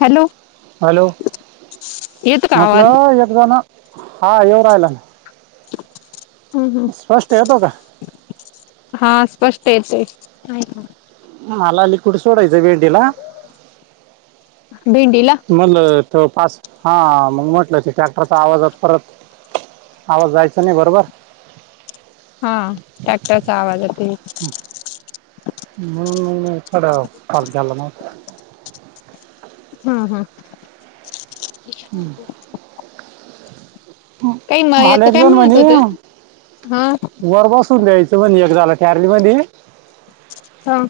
Hello hello येतो का आवाज? म्हटलं एकदाण हा येव राहिला ना टपप हम्म हम् स्पष्ट येतो का हा स्पष्ट स ह मला अली कुड सोडायचं भेंडीला भेंडीला मल त पाच हा मग म्हटलं क ट्रॅक्टरचा आवाज परत आवाज जायचा नाही बरोबर हा ट्रॅक्टरच्या आवाजते सड्या फल ल ना हा हा कचकू मला एक काय जण म्हणत होत म्हणे हा वर बसून जा्यायच त म्हणे एक झाला ठरली म हा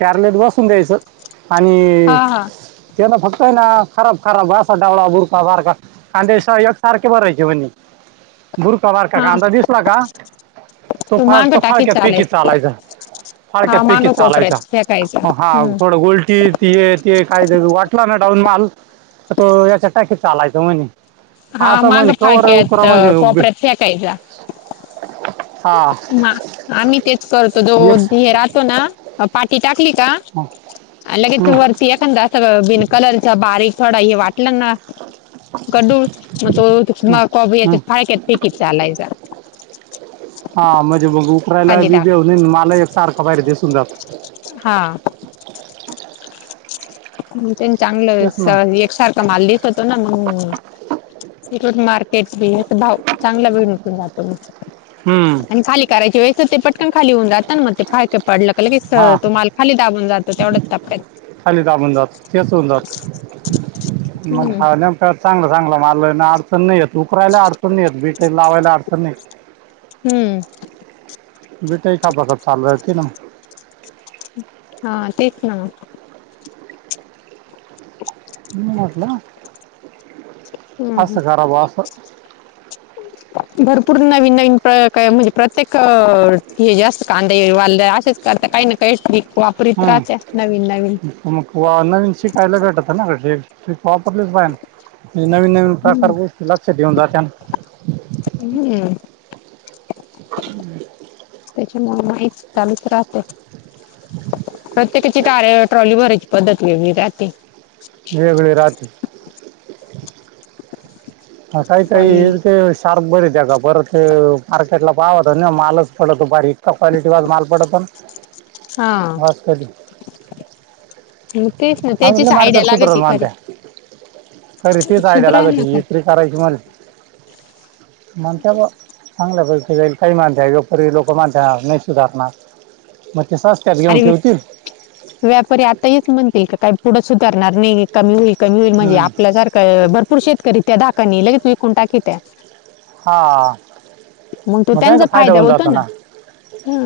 चारले दिवस तगयचं आणि हा हा तेना फक्त आहे ना खराब खराब असा डाळा बुडका सारखा कांदेशयोग सारखे बरं आहे जवनी बुरका बारका हा कांदा दिसला का तो तू मांग फाळक् टाकीत फाळक्या फेकीत चालायचा फारक्या हा फेकीत मांग चालायचा कोपऱ्यात फेकायचा. हा हम्म. थोडं गलटी ती त काही वाटला ना डाऊन माल आ तो याच्या टॅक चालायचं म्हणे हा असं मग म्हणे कवर फाळक्यात उकरा म्हणे बी- कोपऱ्यात फेकायचा हा ह आम्ही तेच करतो जो एक हे राहतो ना पाठी टाकली का हं, लगेच हं, वरती एखादा अस बि कलरचा बारीक थोडा हे वाटलं ना गडू मग तो हं, मग हं. कोबीच्या फाळकेत फेकीत चालायच. हा म्हणजे मग उकरायला बी बेऊन माला एक सारखा बाहेर दिसून जात हम् तेच ना चांगलं एकसारखा माल दिसतो ना मग सट मार्क तेच भाव चांगला वेळ निघून जातो म हम्म आणि खाली करायची वेळेस ते पटकन खाली होऊन राहात ना मग ते हा का पडलं क हा कि तो माल खाली दाबून जातो तेवढंच तापयच, खाली दाबून जात तेच होऊन जात मग हम् हा नेमका चांगला चांगला मारलं ना नाही उपरायला अडचण नाही येते ती ते लावायला अडचण नाही ये हम्म बेट कापसाप चाललतील ना हा तेच ना मरलं ह भरपूर नवीन म्हणजे प्रत्येक हे जास्त कांदा वालद असशेच करता काही ना काही वापरीत राहत्या नवीन नवीन हम्म मग वाह नवीन शिकायला भेटत ना काे ह वापरलीच पाहि म्हज नवीन नवीन हम्म प्रकार गोष्टी लक्ष ठेऊन जाते. हम् [unintelligible] चालच रात प्रतेकची ट ट्रॉली भरची पद्धत वेगली राते वेगळी राते. ह काही काही ट्रॉली ते शार्क बर त्या का परत मार्केटला पावत मालच पडतो बारी इतका क्वालिटी वा माल पडतो हा वाज कधी म तेच ना त्याची अजून साईड मार्केट सुधरल लागती खरी मानत्या तरी तीच आयडिया [unintelligible] [unintelligible] चांगल्या पैकी जाईल काही माणस योपरी लोक माणसणार नाही सुधारणार मग ते सस्त्यात घेऊन अरे ठेवतील व्यापारी आता हेच म्हणतील का काय थोडं सुधारणार नाही कमी होईल कमी होईल म्हणजे हम्म आपल्या सारखं भरपूर शेतकरी त्या धाक कनी लगेच विकून टाकीत्या हा म त्यांचा फायदा होऊन जातो ना ह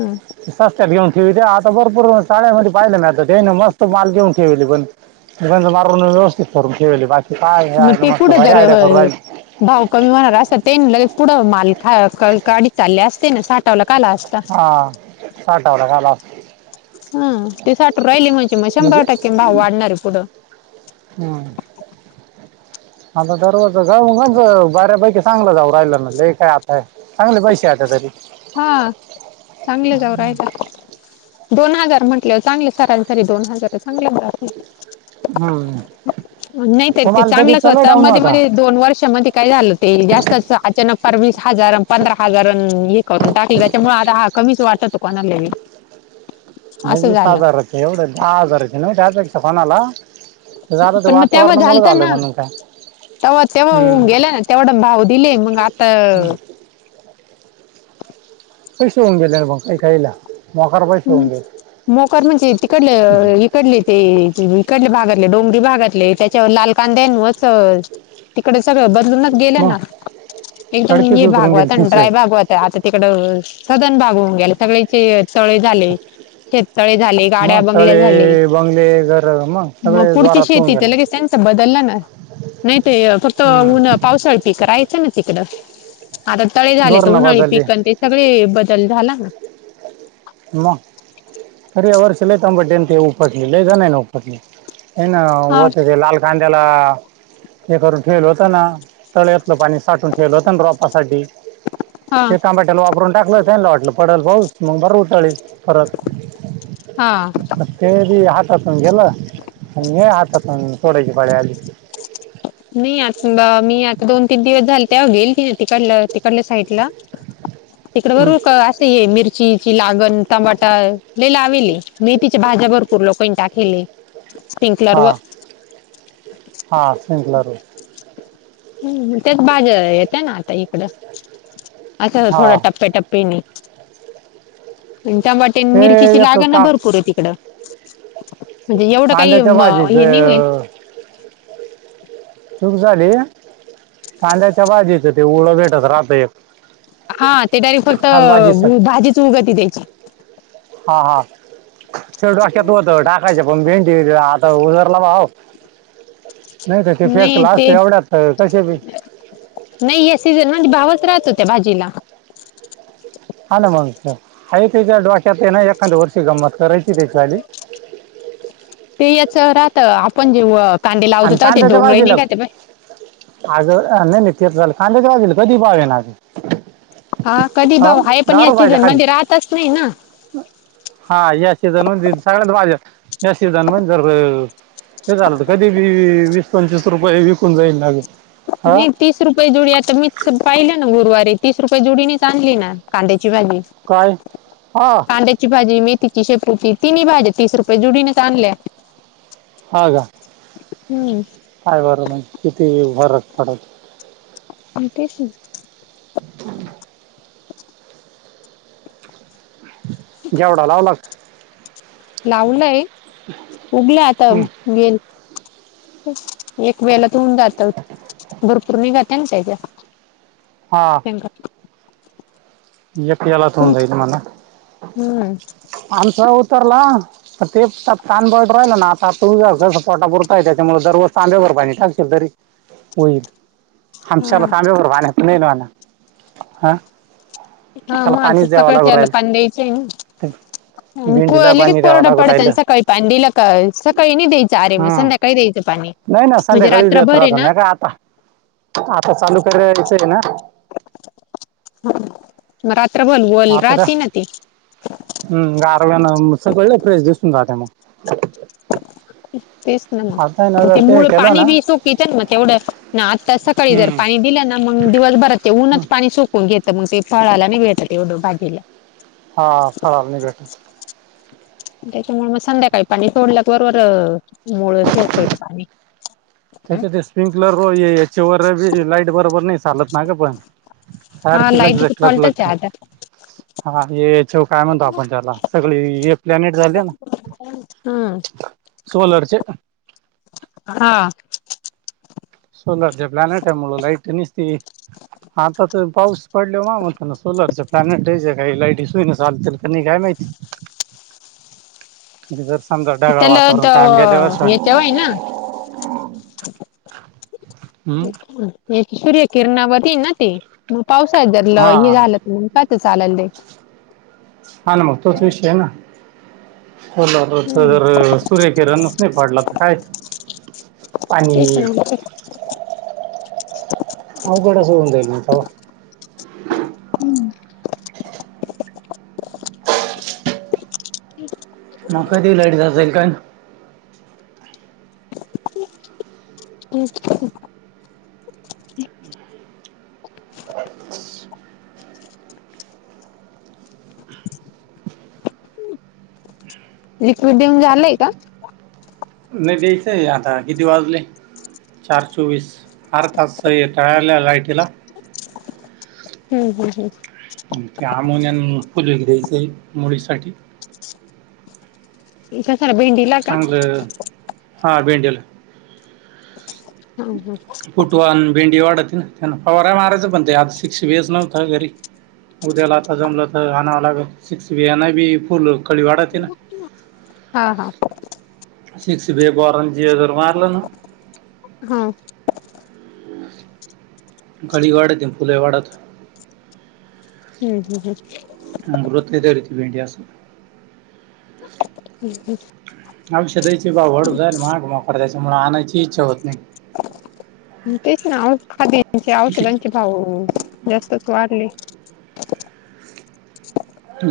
सस्त घिऊन आता भरपूर शाळेमध्ये पाहिलं ना त ते ता मस्त माल घेऊन ठेवीली पण त्यांच मारून व्यवस्थित करून ठेवीली मग ते कुठं जर भाव कमी होणार असल तेन ल पुढं माल गडीत चालली असते ना साठ हा साठवला झाला ह ते साठू राहिली म्हणजे मग शंभर टक्के भाव वाढणारे पुढं हम्म. आता दरवाजच बऱ्यापैकी चांगलं जाऊ राहिलं ना काय आताय चांगले पैसे येता तरी हा चांगले जाऊ राहिले दोन हजार म्हटल्यावर चांगले सरासरी दोन हजार चांगले कराल हम्म. नाही तर ते तुम्हाला तरी चांगलंच चला होत डाऊन मध्ये आता मध्ये दोन वर्षा मध्ये काय झालं ते जास्त अचानक वीस हजार पंधरा हजार आणि एक करून टाकल त्याच्यामुळे आता हा कमीच वाटतो. नाही असं वीस झालं हजाराची एवढं दहा हजाराची नाही काढ कोणाला ते झालं ते पण मग तेव्हा वातावरणामुळे झालत झालं ना म्हणून काय तेव्हा तेव्हा होऊन हम्म. गेलं ना तेवढ भाव दिले मंग आता पैसे होऊन गेले ना भाऊ काय खायला हम्म मोकार म्हणजे तिकडले इकडले ते तिकडले भागातले डोंगरी भागातले त्याच्यावर लाल कांदे तिकड सगळं ब अजून गेलं मग ना एकदम कडकीच हे उतरून भाग गेली होता त्यांच्या ड्राय भाग होता आता तिकड सदन भाग हो गेला सगळ्यांचे तळे झाले शेततळे झाले गाड्या मग बंगले झाले तळे बंगले घर मग सगळे पुढची जोरात होऊन शेती तर गेले लगेच त्यांच बदललं ना नाही ते फक्त ऊन हम्म पावसाळ पीक राहायचं ना तिकडं आता तळे झाले त धोरणं उन्हाळी बदलली पिक अन ते सगळे बदल झाला ना. म, तरी या वर्षी लय [unintelligible] [unintelligible] हा लाल. कांद्याला, हे करून ठेवलं होतं ना, तळ्यातलं पाणी साठून ठेवलं होतं ना रोपासाठी हा ते टामॅटोला वापरून टाकलं त्यांना व पडल पाऊस मग भरू. तळीस फरक. हा ते जे हा हातून गेलं आणि हातातून फोडायची पाळी आली. न [unintelligible] मी आता दोन तीन दिवस झाले [unintelligible] तिकडलं तिकडल्या साईडला तिकडे बर हम्म. रोक असे मिर चीची लागण टमाटा, लई लावेल ये मेथीच्या भाज्या भरपूर लोकांनी टाकेलये. हा हा. भरू. हम्म हम्म, तेच भाज्या येत्या ना आता इकड. आता थोडं हा टप्प्याटप्पयांनी आणि टमाटे अन् ते मिरचीची एक लागण अ का भरपूर आहे तिकडं. म्हणजे एवढं काही कांद्याच्या म भाजीचं हे नाही होईल चूक झाली वय, कांद्याच्या भाजीच ते वोळं भेटत राहतंय. हा, ते काय फक्त भाजीच उगती त्याची. हां हां. च डोक्यात होत टाकायच्या [unintelligible] हो [unintelligible] भाव. नाही तर ते नई फेकलं ते, असतं एवढ्यात तर कसे बी नई या सीझन म्हणजे भावच राहत. त्या भाजीला. हा ना मग आहे त्याच्या डोक्यात ना एखाद्या वर्षी गंमत करायची त्याची आली ते याच राहत आपण जेव आणि कांद्याच्या भाजीला, आ ग नई नई. [unintelligible] कांद्याच्या भाजीला कधी भाव येणार? हा कधी ह भाव आहे पण या दारू पाहिजे सीझन खाली, मध्ये राहतच नाही ना हा या सिझन मध्ये सगळ्याच भाज्या या सीझन म्हण जर, हे झालं तर कधी बी वीस पंचवीस रुपये विकून जाईल [unintelligible] मी तीस रुपये जोडी मीच पाहिलं गुरुवारी तीस रुपये जोडी नेच आणली ना कांद्या ची भाजी, काय हा कांद्याची भाजी, मेथीची, शेपूची तिन्ही भाजी तीस रुपये जुडीने च आणल्या. हा का? हम्म काय बर नाही किती फरत पडत न तेचं ना. [inaudible] घेवडा लावला का? लावय उघल आता हं. गेल एक वेलात होऊन जात भरपूर निघत ना त्याच्यात. शेंगा. ऐक येलात होऊन जाईल म्हणा. हम्म आमचा तरला, ते तांबरट राहिलं ना आता आपूनचा व्यवसाय पोटापुरता आहे त्याच्यामुळे दररोज तांब्याभर पाणी टाकशील तरी होईल. आमच्याला हा तांब्याभर पाण्यात तर नाही ना होणार. हा. हा त्याला मग पाणीच द्यावं लागू सकाळला राहिलं पाणी द्यायचंय ते ना भेंडीला लगेच पाणी द्यावं कोरडा लागू पडत आणि राहिलं सकाळी पाणी दिलं का सकाळी नाही द्यायचं अरे मग हम्म संध्याकाळी द्यायचं पाणी नाही ना म्हणजे संध्याकाळी देत रात्रभर आहे राहतो ना नाही का आता रीन ना. म रा आता का हम् गारव्याना सगळ फ्रेश दिसून राहत मग. ह तेच ना आहे ना मग ते जर मुळ केलं पाणी ना बी सुकित ना मग तेवढं ना आता सकाळी जर हम्म पाणी दिलं ना मग दिवस बरात ते ऊनच पाणी सुकवून घेत तर मग ते फळाला नाही भेटात एवढं बाजीला हा फल नाही बेठी त्याच्यामुळे मग संध्याकाळी पाणी सोडल्या बरोबर मुळ सोडत येत पाणी त्याच ते स्प्रंकलर वचओ वरी लाईट बरोबर नाही चालत ना का पण हा सारखी लग लाईटीच झटल फॉल्टच लग आहे आता हाेव काय म्हणतो आपण त्याला सगळी हे प्लॅनेट झाली ना हम्म सोलरचे हा सोलरच्या प्लॅनेट आहे मुळ लाईट निसती आता तर पाऊस पडले म मग ना सोलरच प्लॅनेट या काही लाईटसईन चालते क नाही काय माहिती गिझर त्याला त हेचवाय ना हम्म ह सूर्य किरणावरधी ना ते पावसा जरलं हा हे झालं तर म्ह का चालल दे हा न मग तोच विषय आहे ना कोला हम्म जर सूर्य किरणच नाही पाडला तर काय तेच पाणी ना अवघडच होऊन जाईल का ह म का ती लडीत असाल काय अ लिक्विड देऊन झालंय का नाही द्यायचंय आता किती वाजले चार चोवीस हार तास टळाल्या लायटीला हम्म हम्म हम् हमोनियन फजे घ्यायचे मुळीसाठी इ सर भेंडीला का चांगलं हा भिंडल हा हा फुटवान भेंडी वाढत त्यां पवार आहे महारायच पण ते आता सिक्स बीच नव्हत घरी उद्याला आता जमलं तर आणावं लाग सिक्स बिना बी फुल कळी वाढत ना हा हा शिक्ष दे गरंजी तरर् मारला ना हा गळी वाढते फुले वाढत हम् हम् ह अ गृती वेटी अस अस हम् ह आयुष्य द्यायचे बा वड जाल महाग मफ दयच मु आणायची इच्छा होत नाही तेच ना ओ खाद्याच्या औषधांचे किती भाव जास्तच वाढले [unintelligible]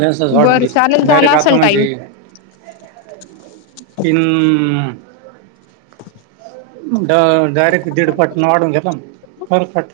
जास् वाडून बरं घ चालेल डारे झाला आता असेल म्हणजे टाइम. किन [unintelligible] डायरेक्ट दीड पट वाढून घेतला करपट